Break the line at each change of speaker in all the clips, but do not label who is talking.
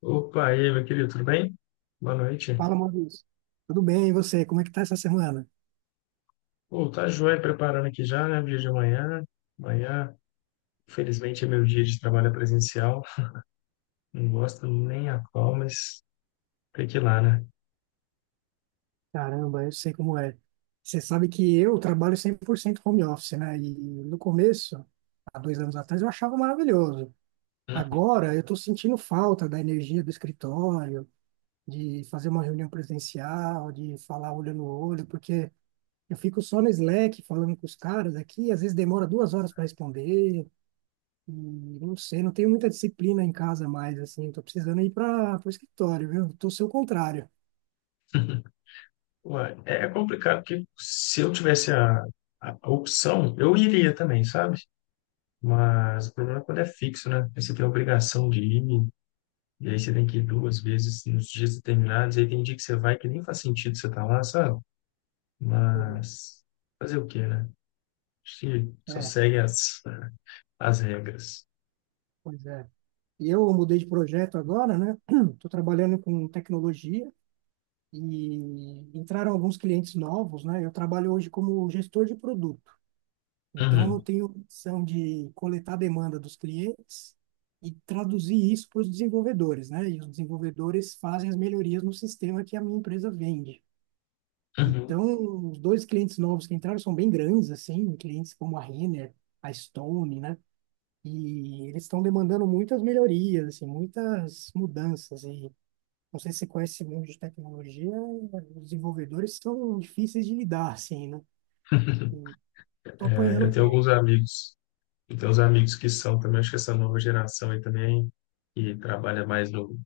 Opa, e aí, meu querido, tudo bem? Boa noite.
Fala, Maurício. Tudo bem, e você? Como é que tá essa semana?
Pô, tá joia preparando aqui já, né? Dia de amanhã. Amanhã, felizmente, é meu dia de trabalho presencial. Não gosto nem a qual, mas tem que ir lá, né?
Caramba, eu sei como é. Você sabe que eu trabalho 100% home office, né? E no começo, há 2 anos atrás, eu achava maravilhoso. Agora, eu estou sentindo falta da energia do escritório, de fazer uma reunião presencial, de falar olho no olho, porque eu fico só no Slack falando com os caras aqui, às vezes demora 2 horas para responder, e não sei, não tenho muita disciplina em casa mais, assim, estou precisando ir para o escritório, viu? Estou seu contrário.
Ué, é complicado, porque se eu tivesse a opção, eu iria também, sabe? Mas o problema é quando é fixo, né? Aí você tem a obrigação de ir, e aí você tem que ir duas vezes nos dias determinados, aí tem dia que você vai que nem faz sentido você estar lá, sabe? Mas fazer o quê, né? Acho que só
É,
segue as regras.
pois é. E eu mudei de projeto agora, né? Estou trabalhando com tecnologia e entraram alguns clientes novos, né? Eu trabalho hoje como gestor de produto. Então, eu
Uhum,
tenho a missão de coletar a demanda dos clientes e traduzir isso para os desenvolvedores, né? E os desenvolvedores fazem as melhorias no sistema que a minha empresa vende.
uhum.
Então, os dois clientes novos que entraram são bem grandes, assim, clientes como a Renner, a Stone, né? E eles estão demandando muitas melhorias, assim, muitas mudanças. E não sei se você conhece esse mundo de tecnologia, os desenvolvedores são difíceis de lidar, assim, né? Tô
É,
apanhando um
eu tenho
pouco,
alguns amigos, eu tenho uns amigos que são também, acho que essa nova geração aí também, que trabalha mais no,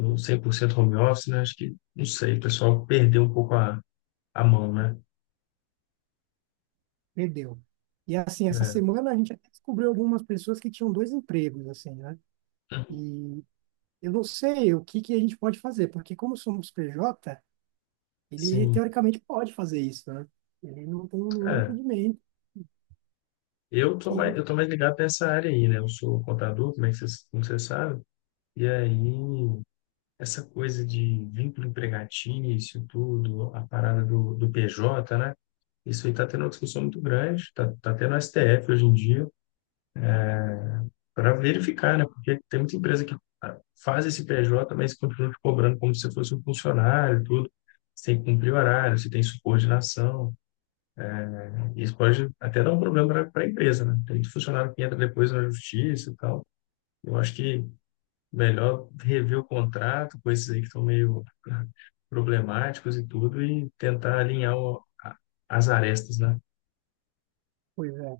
no 100% home office, né? Acho que, não sei, o pessoal perdeu um pouco a mão, né?
perdeu. E assim, essa
É.
semana a gente até descobriu algumas pessoas que tinham dois empregos, assim, né?
Uhum.
E eu não sei o que que a gente pode fazer, porque como somos PJ, ele
Sim,
teoricamente pode fazer isso, né? Ele não tem nenhum
é.
impedimento. Que
Eu tô mais ligado nessa área aí, né? Eu sou contador, como vocês sabem, e aí essa coisa de vínculo empregatício, tudo, a parada do PJ, né? Isso aí está tendo uma discussão muito grande, está tá tendo STF hoje em dia, para verificar, né? Porque tem muita empresa que faz esse PJ, mas continua te cobrando como se fosse um funcionário, e tudo. Você tem que cumprir horário, você tem subordinação. Isso pode até dar um problema para a empresa, né? Tem muito funcionário que entra depois na justiça e tal. Eu acho que melhor rever o contrato, coisas aí que estão meio problemáticos e tudo, e tentar alinhar as arestas, né?
coisa.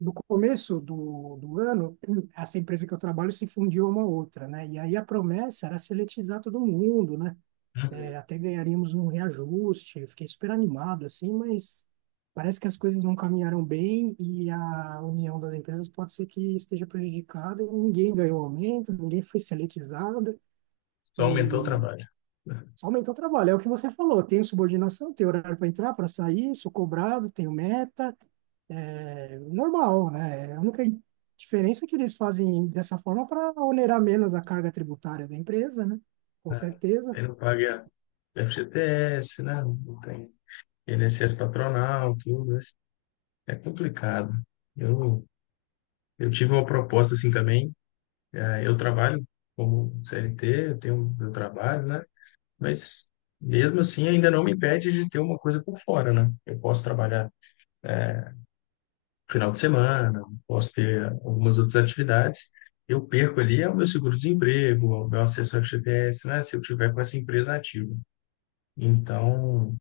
No começo do ano, essa empresa que eu trabalho se fundiu a uma outra, né? E aí a promessa era seletizar todo mundo, né?
Uhum.
É, até ganharíamos um reajuste. Eu fiquei super animado, assim, mas parece que as coisas não caminharam bem e a união das empresas pode ser que esteja prejudicada e ninguém ganhou aumento, ninguém foi seletizado.
Só aumentou o
E
trabalho. Né?
só aumentar o trabalho. É o que você falou. Tenho subordinação, tenho horário para entrar, para sair, sou cobrado, tenho meta. É normal, né? A única diferença é que eles fazem dessa forma para onerar menos a carga tributária da empresa, né? Com
Né?
certeza,
Aí não paga FGTS, né? Não tem INSS patronal, tudo. Isso. É complicado. Eu, eu tive uma proposta assim também. Eu trabalho como CLT, eu tenho meu trabalho, né? Mas mesmo assim ainda não me impede de ter uma coisa por fora, né? Eu posso trabalhar é, final de semana, posso ter algumas outras atividades. Eu perco ali é o meu seguro-desemprego, é o meu acesso ao FGTS, né? Se eu tiver com essa empresa ativa. Então,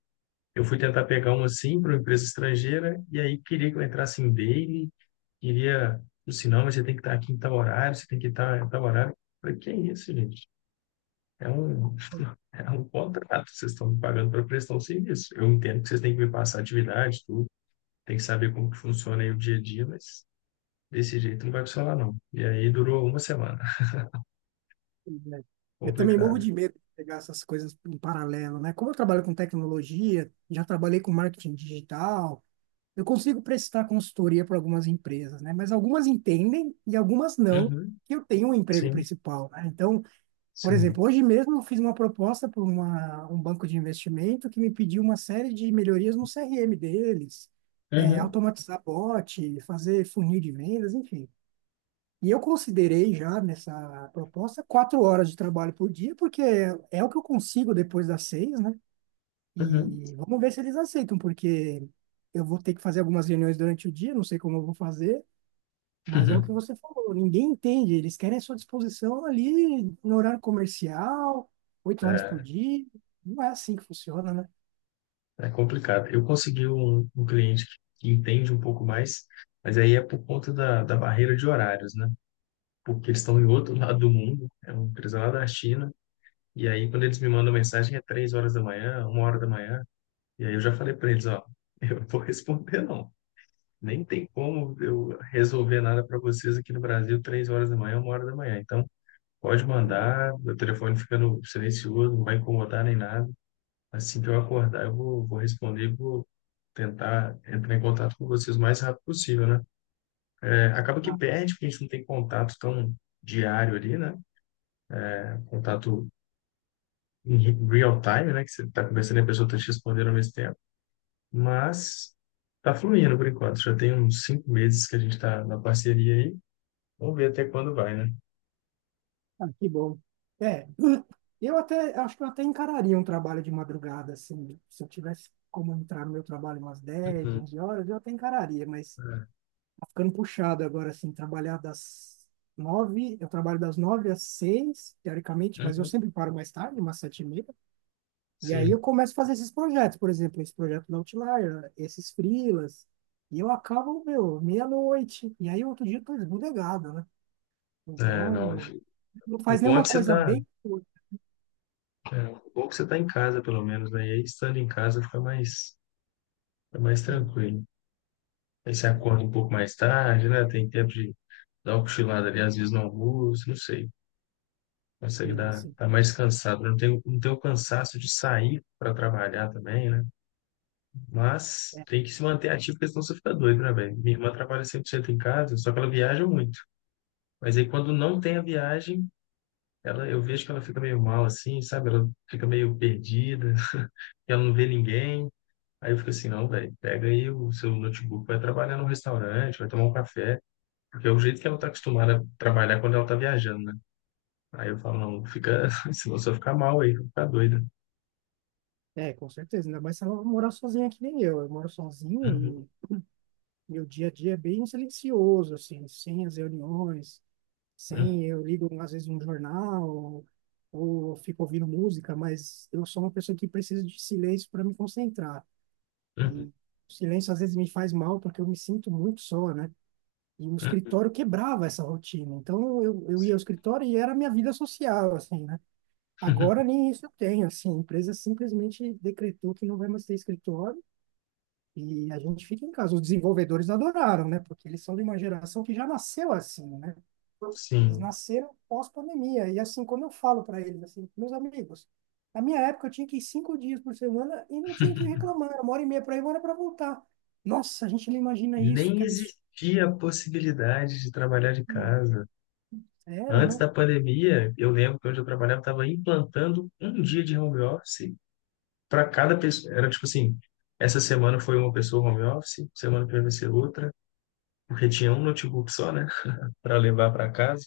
eu fui tentar pegar uma assim para uma empresa estrangeira e aí queria que eu entrasse em daily, queria, o sinal, mas você tem que estar aqui em tal horário, você tem que estar em tal horário. Eu falei, que é isso, gente? É um, é um contrato, vocês estão me pagando para prestar um serviço. Eu entendo que vocês têm que me passar atividade, tudo, tem que saber como que funciona aí o dia a dia, mas desse jeito não vai funcionar, não. E aí durou uma semana.
né? Eu também morro
Complicado.
de medo de pegar essas coisas em paralelo, né? Como eu trabalho com tecnologia, já trabalhei com marketing digital, eu consigo prestar consultoria para algumas empresas, né? Mas algumas entendem e algumas não,
Uhum,
que eu tenho um emprego
sim,
principal, né? Então, por
sim.
exemplo, hoje mesmo eu fiz uma proposta para um banco de investimento que me pediu uma série de melhorias no CRM deles, é,
Uhum,
automatizar bot, fazer funil de vendas, enfim. E eu considerei já nessa proposta 4 horas de trabalho por dia, porque é o que eu consigo depois das 6, né?
uhum.
E vamos ver se eles aceitam, porque eu vou ter que fazer algumas reuniões durante o dia, não sei como eu vou fazer, mas é o que você falou, ninguém entende. Eles querem a sua disposição ali no horário comercial, 8 horas por dia. Não é assim que funciona, né?
É complicado. Eu consegui um cliente que entende um pouco mais, mas aí é por conta da barreira de horários, né? Porque eles estão em outro lado do mundo, é uma empresa lá da China, e aí quando eles me mandam mensagem é 3 horas da manhã, 1 hora da manhã, e aí eu já falei para eles, ó, eu não vou responder não. Nem tem como eu resolver nada para vocês aqui no Brasil 3 horas da manhã, uma hora da manhã. Então, pode
Que bom.
mandar, meu telefone fica no silencioso, não vai incomodar nem nada. Assim que eu acordar, vou responder, e vou tentar entrar em contato com vocês o mais rápido possível, né? É, acaba que
Ah,
perde, porque a gente não tem contato tão diário ali, né? Contato em real time, né? Que você está conversando e a pessoa está te respondendo ao mesmo tempo. Mas está fluindo por enquanto. Já tem uns 5 meses que a gente está na parceria aí. Vamos ver até quando vai, né?
ah, que bom. É, eu até acho que eu até encararia um trabalho de madrugada, assim, se eu tivesse como entrar no meu trabalho umas dez
Uhum.
onze horas, eu até encararia, mas
É.
tá ficando puxado agora, assim, trabalhar das 9, eu trabalho das 9 às 6 teoricamente, mas eu
Uhum.
sempre paro mais tarde, umas 7:30. E aí
Sim.
eu começo a fazer esses projetos, por exemplo, esse projeto da Outlier, esses freelas, e eu acabo, meu, meia-noite, e aí outro dia eu tô esbudegado, né?
É, não.
Então, não
O
faz
bom é
nenhuma
que você
coisa
está,
bem curta,
é, o bom é que você tá em casa, pelo menos, né? E aí, estando em casa, fica mais
assim,
tranquilo. Aí você acorda um pouco mais tarde, né? Tem tempo de dá uma cochilada ali, às vezes no almoço, não sei. Consegue
assim,
dar,
assim.
tá mais cansado. Né? Não tem o cansaço de sair para trabalhar também, né? Mas
É,
tem que se manter ativo, porque senão você fica doido, né, velho? Minha irmã trabalha 100% em casa, só que ela viaja muito. Mas aí quando não tem a viagem, ela, eu vejo que ela fica meio mal assim, sabe? Ela fica meio perdida, que ela não vê ninguém. Aí eu fico assim, não, velho, pega aí o seu notebook, vai trabalhar num restaurante, vai tomar um café, porque é o jeito que ela tá acostumada a trabalhar quando ela tá viajando, né? Aí eu falo, não, fica, se você ficar mal aí, vai ficar doida.
é, com certeza, ainda mais se eu morar sozinha que nem eu, moro
Uhum,
sozinho e meu dia a dia é bem silencioso, assim, sem as reuniões,
uhum,
sem, eu ligo às vezes um jornal, ou eu fico ouvindo música, mas eu sou uma pessoa que precisa de silêncio para me concentrar.
uhum,
O silêncio às vezes me faz mal porque eu me sinto muito só, né? E o
uhum.
escritório quebrava essa rotina. Então eu ia ao escritório e era a minha vida social, assim, né? Agora nem isso eu tenho, assim. A empresa simplesmente decretou que não vai mais ter escritório e a gente fica em casa. Os desenvolvedores adoraram, né? Porque eles são de uma geração que já nasceu assim, né? Eles
Sim.
nasceram pós-pandemia. E assim, quando eu falo para eles, assim, meus amigos, na minha época eu tinha que ir 5 dias por semana e não tinha que reclamar. Era uma hora e meia para ir, uma hora para voltar. Nossa, a gente não imagina
E
isso,
nem
que absurdo.
existia a possibilidade de trabalhar de casa.
Sério, né?
Antes da pandemia, eu lembro que onde eu trabalhava estava implantando um dia de home office para cada pessoa. Era tipo assim, essa semana foi uma pessoa home office, semana que vem vai ser outra, porque tinha um notebook só, né, para levar para casa.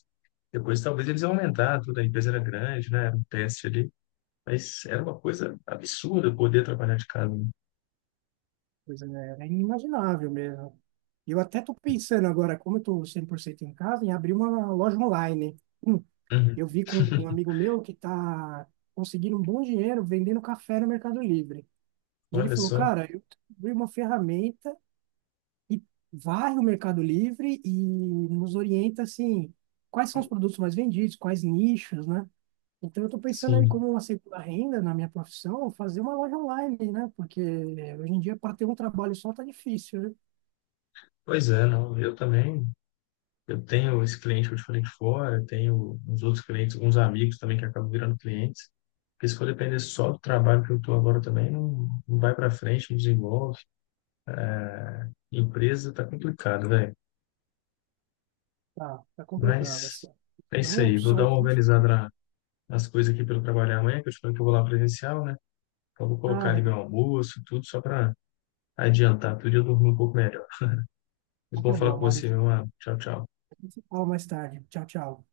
Depois talvez eles iam aumentar, tudo, a empresa era grande, né, era um teste ali. Mas era uma coisa absurda eu poder trabalhar de casa. Né?
Pois é, era inimaginável mesmo. E eu até tô pensando agora, como eu tô 100% em casa, em abrir uma loja online. Hum,
Uhum.
eu vi com um amigo meu que está conseguindo um bom dinheiro vendendo café no Mercado Livre. E ele
Olha
falou,
só,
cara, eu abri uma ferramenta e varre o Mercado Livre e nos orienta assim, quais são os produtos mais vendidos, quais nichos, né? Então eu estou pensando aí
sim.
como uma segunda renda na minha profissão, fazer uma loja online, né? Porque hoje em dia para ter um trabalho só tá difícil, né?
Pois é, não, eu também. Eu tenho esse cliente que eu te falei de fora, tenho uns outros clientes, uns amigos também que acabam virando clientes. Porque se for depender só do trabalho que eu estou agora também, não, não vai para frente, não desenvolve. Empresa tá complicado, velho.
Tá, tá complicado
Mas
assim.
é isso
Então
aí. Vou
só
dar uma
isso.
organizada nas coisas aqui para eu trabalhar amanhã, que eu te falei que eu vou lá presencial, né? Então vou
Ah,
colocar ali meu
legal.
almoço, tudo, só para adiantar tudo e eu dormir um pouco melhor. Muito
Então
bom
tá
falar
bom,
com você,
Maurício.
meu mano. Tchau, tchau.
A gente se fala mais tarde. Tchau, tchau.